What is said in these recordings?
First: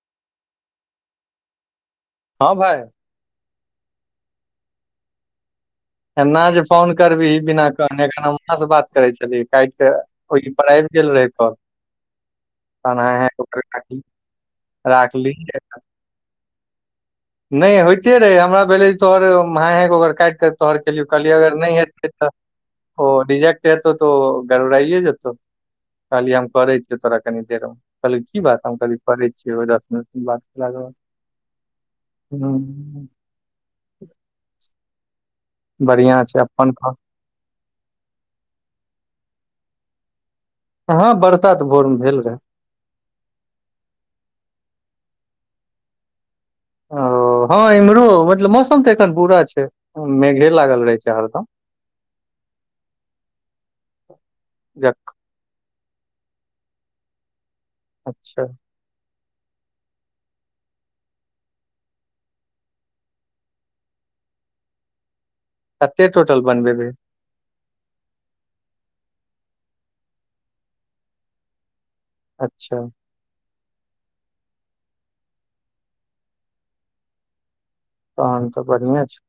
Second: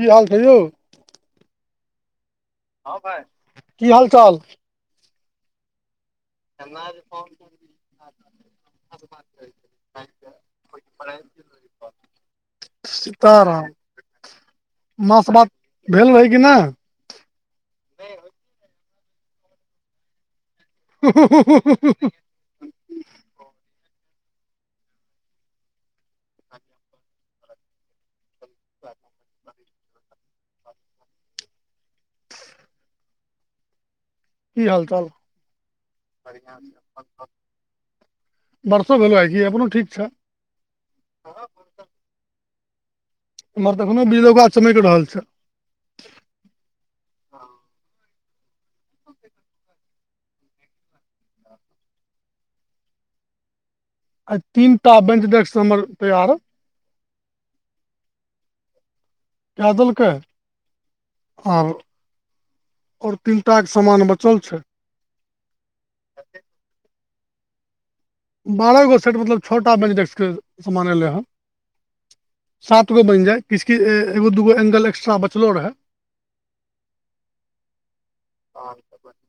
की हाल छै यौ हँ भाई की हाल चाल एना जे फोन करबही बिना कहने एखन हुनका से बात करै छलिय काटि क ओहि पर आबि गेल रहै तऽ त हाइं हाइं क ओकर सीताराम काटलीए माँ सँ बात राखलिए भेल रहै कि नहि नहि होइते रहै हमरा भेलै जे तोहर मह ओ काटि कऽ तोहर केलियौ कहलियै अगर नहि की हेतै तऽ ओ रिजेेक्ट हेतौ तऽ ओ गरबड़इए जेतौ कहली हम करे छीय तोरा कनि देर कहल की बात हम कहल करे छीयौ दस मिनट बाद हूँ की हाल चाल बढ़ियाँ छै अपन कहू बर्षो भेलो आइ कि अपनो ठीक छै हँ बरसा‌ तऽ भोर मे भेल रहे एमहर एखनो बीजलौका चमैकि रहल छै ओ हँ इम्हरो मतलब मौसम तऽ एखन बुरा छै मेघे लागल रहै छै हरदम [inaudible] आय तीन टा जक बेंच डेक्स हमर तैयार अच्छा के देलकै आओर और तीनटा के सामान बचल छै कते टोटल बनबेबै बारहगो सेट मतलब छओटा बेंच डेस्कके सामान एलै हन अच्छा सात गो बनि जाय किस कि एगो दूगो एंगल एक्स्ट्रा बचलो रहे तन तऽ बढ़िआँ छै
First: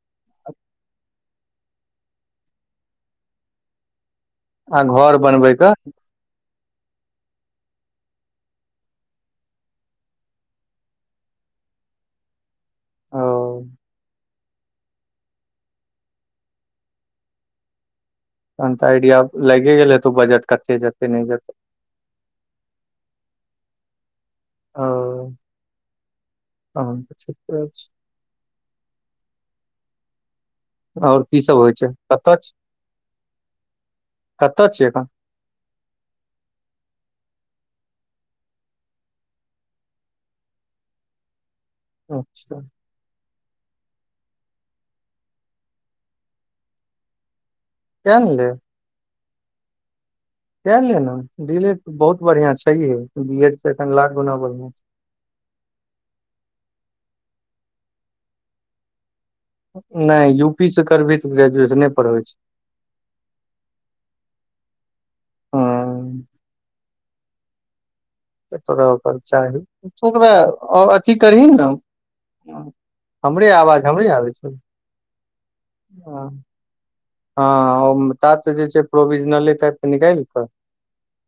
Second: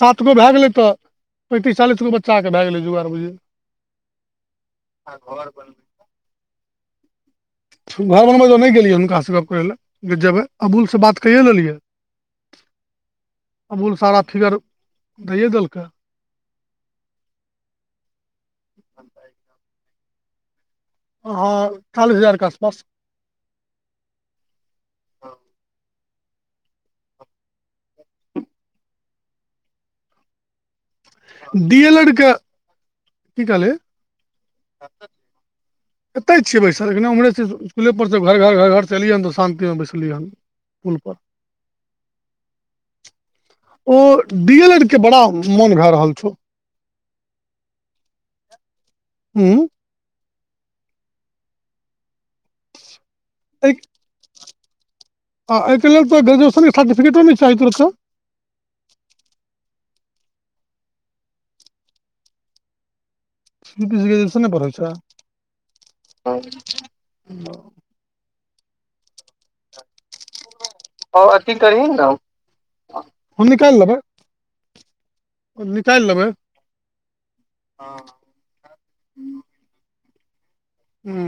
सात गो भए गेलै तऽ पैंतीस चालीस गो बच्चाकेँ भए गेलै जुगाड़ बुझलियै आ घर बनबैके घर बनबै ज नहि गेलियै हुनकासँ गप करै लए जे जेबै अबूलसँ बात कैए लेलियै ओ अबूल सारा फिगर दऽ देलकै तहन तऽ आइडिया लागि गेल हे तू बजट कते जेत हाँ चालीस हजार के आसपास ओ तहन तऽ ठिके छै [inaudible] आओर कीसभ होइ डी छै एल एड के कतय की कलहि एखन एतहि छियै बैसल एखने ओम्हे छैसकुलपर सभ घर घर अलियै ह तऽ शान्तिमे बैसलियैन पुल पर अच्छा ओ डी एल एड के बड़ा मोन भए रहल छौ कए ने लए। उंम्म कए लेना डी एड बहुत बढ़ियाँ छैहे बी एड एखन लाख गुना बढ़ियाँ आ एहिके लेल त ग्रजुएशनके सर्टिफिकटो नहि चाही तरफसँ नहि यू पी से करबही तऽ ग्रेजुएशन पर होइ छै यू पी मे ग्रेजुएशने पर हँ होइ छै तोरा ओकर चाहीकर [unintelligible] ठिक करही ने हम हमरे निकालि आवाज लेबै हमरे आबै छै निकालि लेबै हँ त तऽ जे छै प्रोविजनले टाइप के निकालिकै हूँ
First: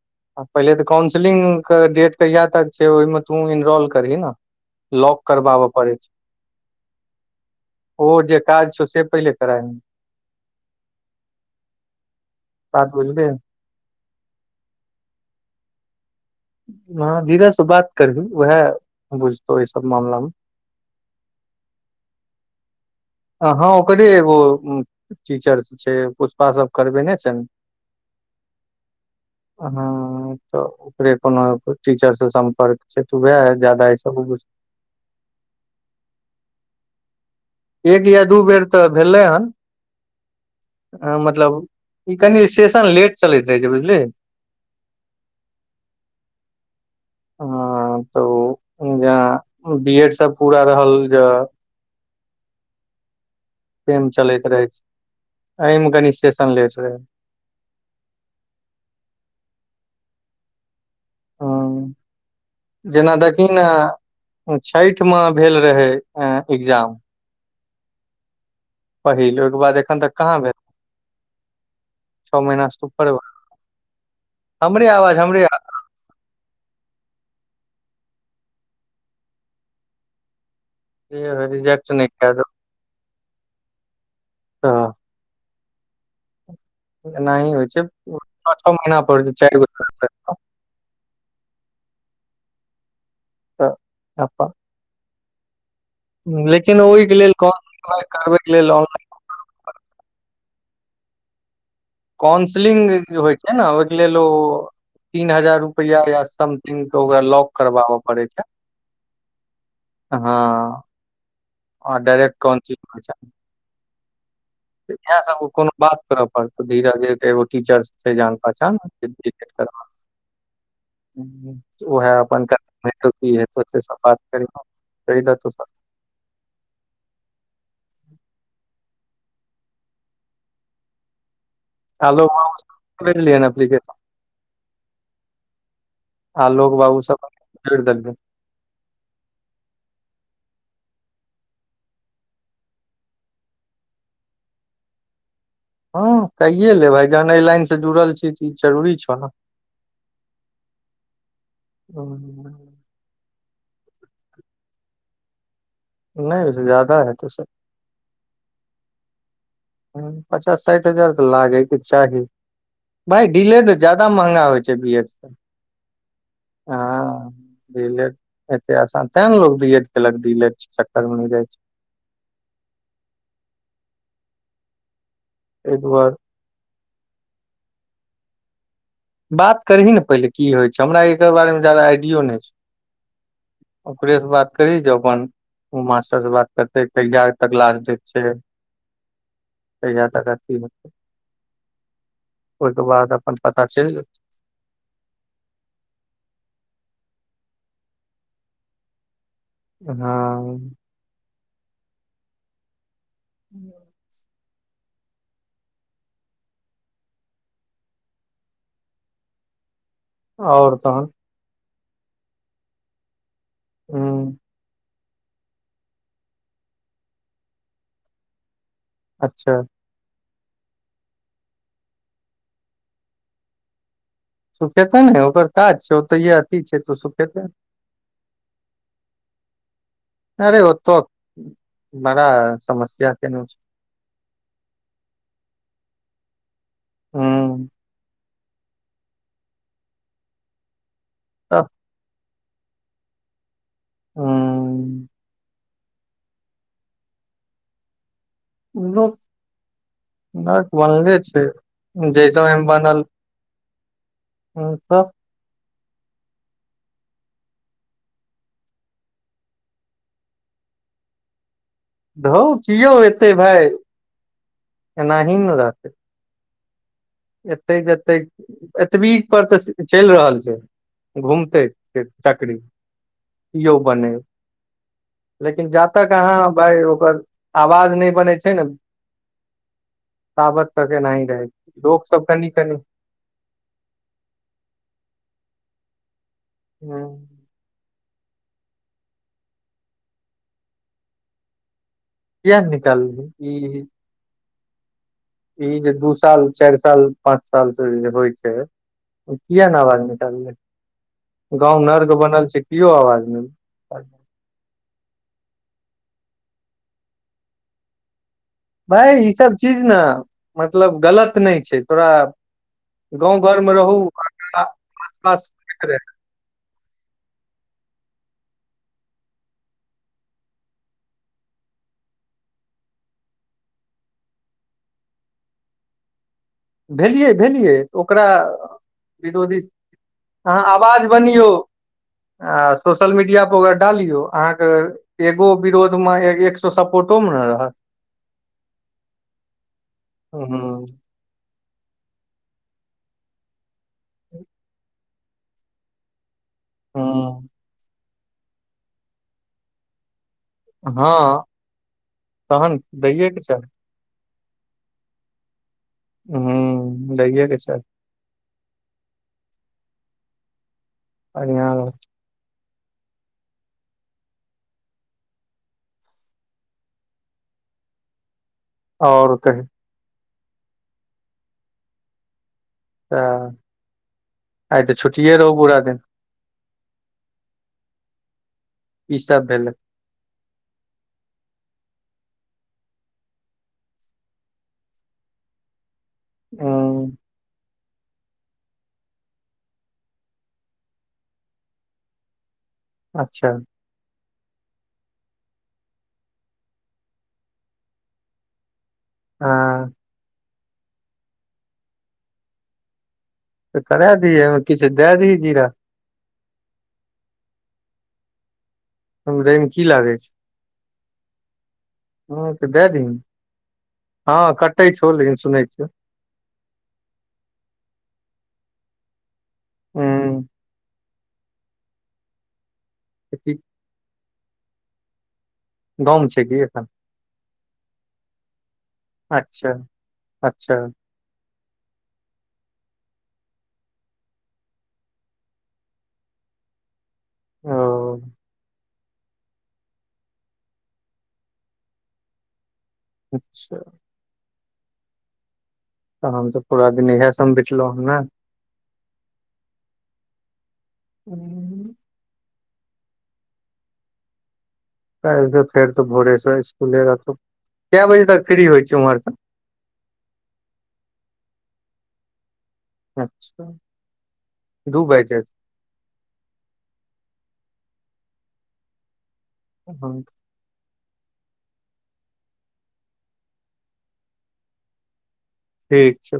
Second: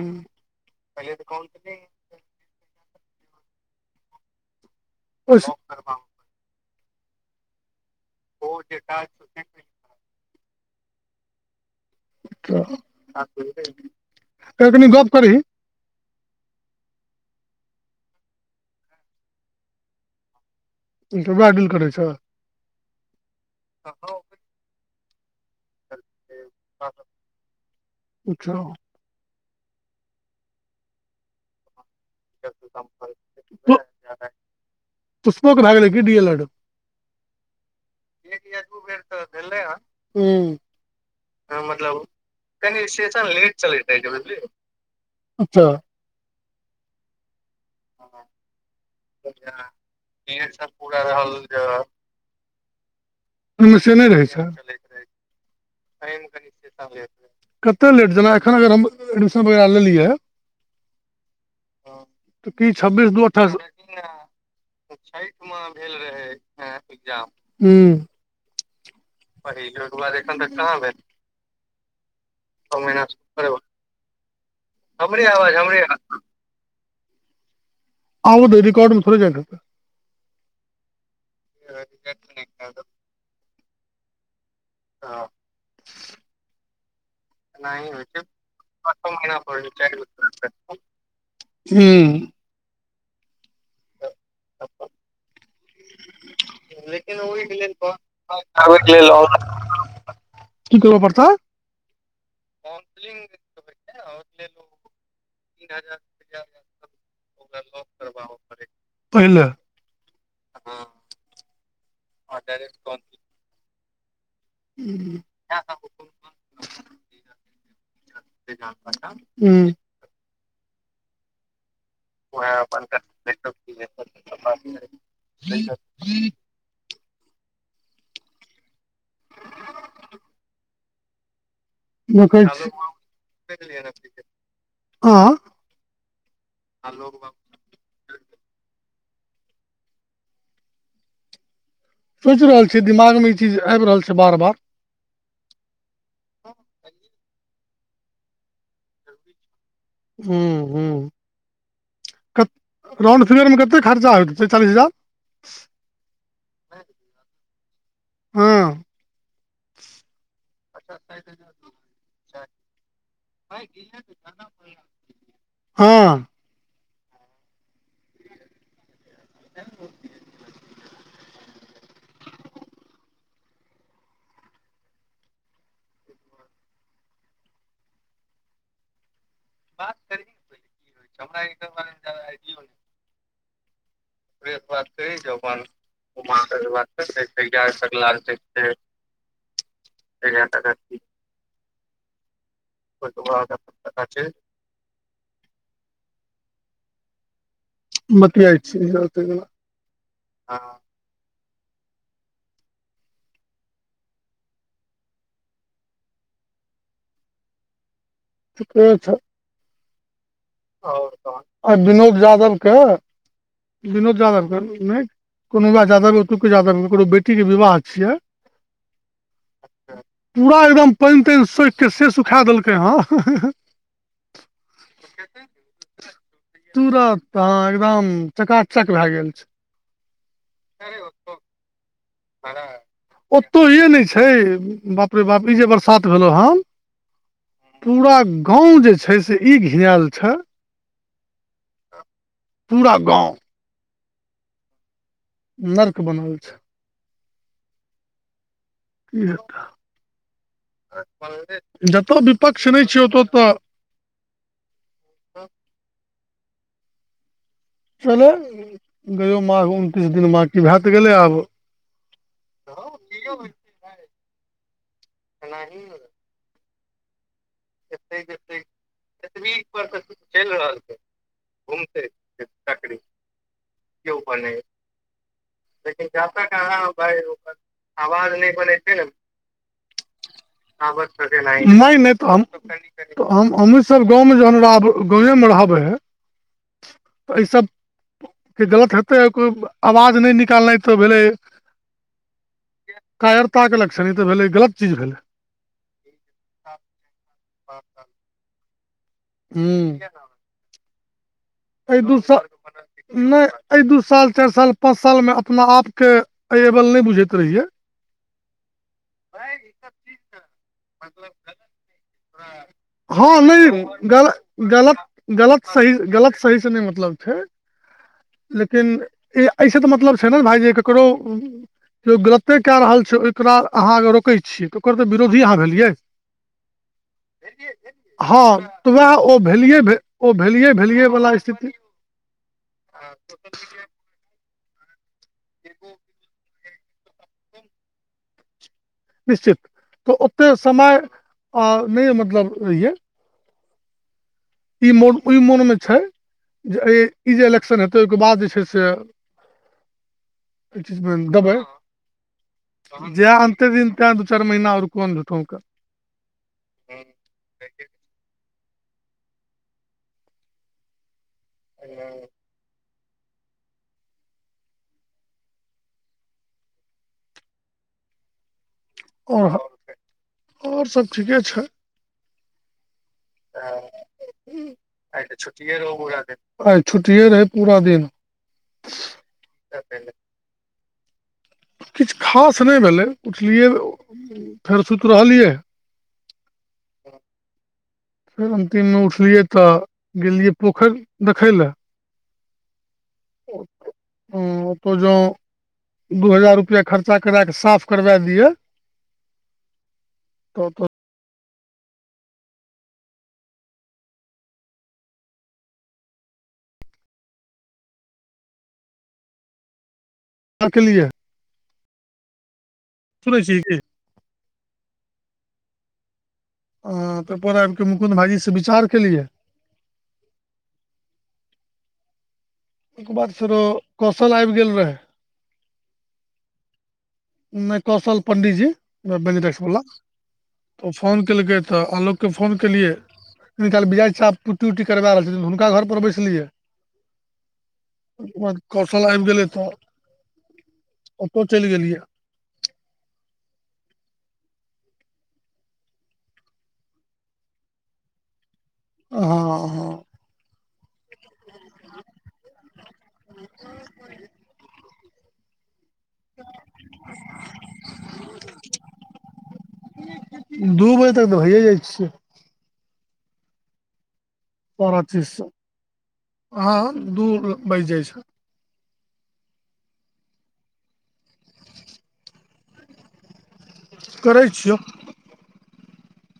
पहिले तऽ काउंसलिंग के डेट कहिया तक छै ओहिमे तू इनरोल करही ने लॉक ओहिसँ करबाबऽ पड़ै छै ओ जे काज छौ से पहिले कराही बात बुझलियै तऽ तनि गप करी हँ धीरज से बात करबी उएह बुझतौ ई सब मामला मे तऽ वएह डील करै छौ हँ ओकरे एगो टीचर छै पुष्पा सब करबे नहि छनि अच्छा हँ तऽ ओकरे कोनो टीचर से सम्पर्क छै तऽ वएह पु- जादा ई सब पुष्पोके भए गेलै कि डी एल एड एक या दू बेर तऽ भेलै हन हूँ मतलब ई कनि सेशन लेट चलैत रहै छै बुझलिही अच्छा हँ तऽ ह इह सब पूरा रहल जे सेम नहि रहै चलैत रहे छै अइ मे कनी सेशन लेट रहै कतेक लेट जेना एखन अगर हम एडमिशन वगैरह लेलियै हँ तऽ की छब्बीस जेना दू देखी अट्ठाइस ने छठि म भेल रहै एग्जाम हूं पहिल ओइके बाद एखन तक कहाँ भेल छौ महिना से उपर भऽ हमरे अवाज हमरे आउ दै रिकॉर्ड मे थोड़े जाइत हेतै ई भाइ रीजेक्ट नहि के दौ दौ हँ [inaudible] एनाहि गो हूँ तऽ अपन [inaudible] लेकिन लेल करबैके ऑनलाइन लेल की करबऽ पड़त [unintelligible] काउन्सलिंग होइ छै ने ओइके लेल ओ तीन हजार रुपैया समथिंग के ओकरा लॉक करबाबऽ पड़ै छै पहिले हँ और डायरेक्ट काॅउंसलिंग होगा छै इएह सब कोनो बात करऽ पड़त धीरज के एगो टीचर छै जान पहचान हूँ हूंम्म उहे अपन कांहा हेतौ कि हेतौ से सब बात कहिए देतौ आलोक देखैछी बाबू भेजलियनि एप्लीकेशन आँय करि देलिअइ सोचि रहल छियै दिमागमे ई चीज आबि रहल छै बार बार हँ कैये लेब जहन अइ लाइन से जुड़ल छी तऽ ई जरूरी छौ नऽ हूंम्म हूँ कत हम्म, राउण्ड फिगरमे कते खर्चा होइत हेतै चालीस हजार नइ ओेइ से जादा हेतैऽ से हँ हूंम्म पचास साठि हजार तऽ लागैके चाही भाइ डी एल एड जादा महँंगा होइ छै बी एड से हँ हँ डी एल एड ओते आसान तें नऽ लोक बी एड केलक डी एल एड के चक्कर मे नई रहै छै तैं के बाद बात करहि न पहिले की होइ छै हमरा एकर बारे मे जादा आइडियो नइ छै ओकरे से त करही बात जे क जा अपन ओ मास्टर से बात करते कर कहिया तक लास्ट स डेट छै [unintelligible] फेर कहिया तक आ कि हेतै ओइके बाद अपन पता चलि जेतै बतिआइछी रात तकला हँ ह [inaudible] ठीके छौ आओर तहन आ बनोद यादवके बनोद ह यादवके नहि कोनो विवाह जादब ओतुका जादव ओकरो बेटी के विवाह छियै अच्छा पूरा एकदम पानि तानि सोखिक से सुखा देलकै हँ सुखेतै ने ओकर काज छै ओतऽ या अथि छै त तुरत सुखेतै हँ एकदम चकाचक भए गेल छै अरे ओतऽ बड़ा समस्या केने ओत्त छै ये नहि छै बाप रे बाप ई जे बरसात भेल हँ हँ पूरा गाँव जे छै से ई घिनाएल छै तऽ पूरा गाँव ओ नर्क बनल छै लोक इ हेताऽ नर्क बनले छै जतऽ जै विपक्ष टाइममे नहि बनल छै ओतऽ तऽ हँ तऽ चल‌ गयो माह उनतीस दिन बांकी भै तऽ गेलै आब धौ किओ एते भाय एनाही ने रहतै एते जते एतबी पर तऽ चलि रहल छै घूमतै फेर चकरी कियो बने लेकिन जा तक अहाँ भाय ओकर आवाज नहि बनै छै ने ताबत तक एनाहि रहै छै नहि लोक नहि सब तऽ हम कनि कनि हम हमहीँ सब गाँवमे जहन रहब गांवे मे रहबै हँ एहि सब के गलत हेतै कोइ आवाज नहि निकालनाइ तऽ भेलै किया नै निकालबै ई तखन इ तऽ भेलै गलत चीज भेलै ई जे दू साल चारि साल पांच साल से जे होइ छै किया नहि हुँ आवाज निकलले गाँंव एहि नर्क दू साल बनल छै कियो आवाज नहि नै एहि दू साल चारि साल पाँच साल मे अपना आप के अइ एवल नहि बुझैत रहिये भाय ई सब चीज नऽ मतलब गलत नहि छै तोरा हँ गाँव घर मे नहि रहू गल गलत गलत सही गलत सहीसँ नहि मतलब छै लेकिन एहिस तऽ मतलब छै ने भाइ जे ककरो केओ गलते कए रहल छै ओकरा अहाँ रोकै छियै तऽ ओकर तऽ विरोधी अहाँ भेलियै भेलियै भेलियै तऽ ओकरा हँ तऽ उएह ओ विरोधीस भेलियै ओ अहाँ भेलियै आवाज भेलियै वला बनियौ स्थिति आ सोशल मीडिया पर ओकरा डालियौ अहाँके एगो विरोधमे ए एक सौ सपोर्टो मे नऽ रहत निश्चित तऽ ओते हूँ समय अ नहि मतलब रहियै [inaudible] मोन ओहि मोनमे छै जे अइ ई हूँ जे इलेक्शन हेतै ओहिके बाद जे छै से अइ चिज मे हँ देबै तहन दैये जै के चाही अन्ते दिन तै दू चार महीना और कोन झूठोंका हँ दैेयेके चाहि बढ़िया रहत हँ आओर और ह कही और सब ठीके छै स‌एह आइ तऽ छुट्टिये रहू पूरा दिन आइ छुट्टीेये रहै पूरा दिन की सब भेलै [inaudible] किछु खास नहि भेलै उठलियै फेर सुति रहलियै उंम्म फेर अन्तिममे उठलियै तऽ गेलियए पोखरि देखै लए अच्छा [inaudible] दू हजार रुपआ खर्चा करा क साफ करवा दियए आ त तऽ तऽ करय दिय अइमे किछु दए दियै जीरा [unintelligible] कि लागय साफ केलियै छय [inaudible] दय दिही सुनै छी की हँ कटै छौ लेकिन सुनै छियौ हं ओत्तपर आबिके मुकुंद भाईजी से विचार केलिये उ्म ओयके बाद फेरो कौशल आबि गेल रहै गांव मे छै कि एखन नहि कौशल पंडीजी बेनीडेक्स अच्छा बला अच्छा फोन केलकै तऽ आलोक के फोन केलियै कनि कालहि बिजय चा पुट्टी उट्टी करबाए रहल छथिन हुनका घर बैसलियै ओ बाद कौशल आबि गेलै तऽ ओतहु चलि गेलियै अच्छा तऽ हमसभ पूरा दिन इह सब बितलहु हन ने हँ हँ ह्म [inaudible] काल्हि त फेर तो भोरे स स्कुले रहतौ कए बजे तक फ्री होइ छै उम्हर स दू बजे तक तऽ भइए जाइ छियै अच्छा सारा दू बाजि जाइ चीजसँ हँ दू बाजि जाइ छै हँ करै छियौ ठीक छै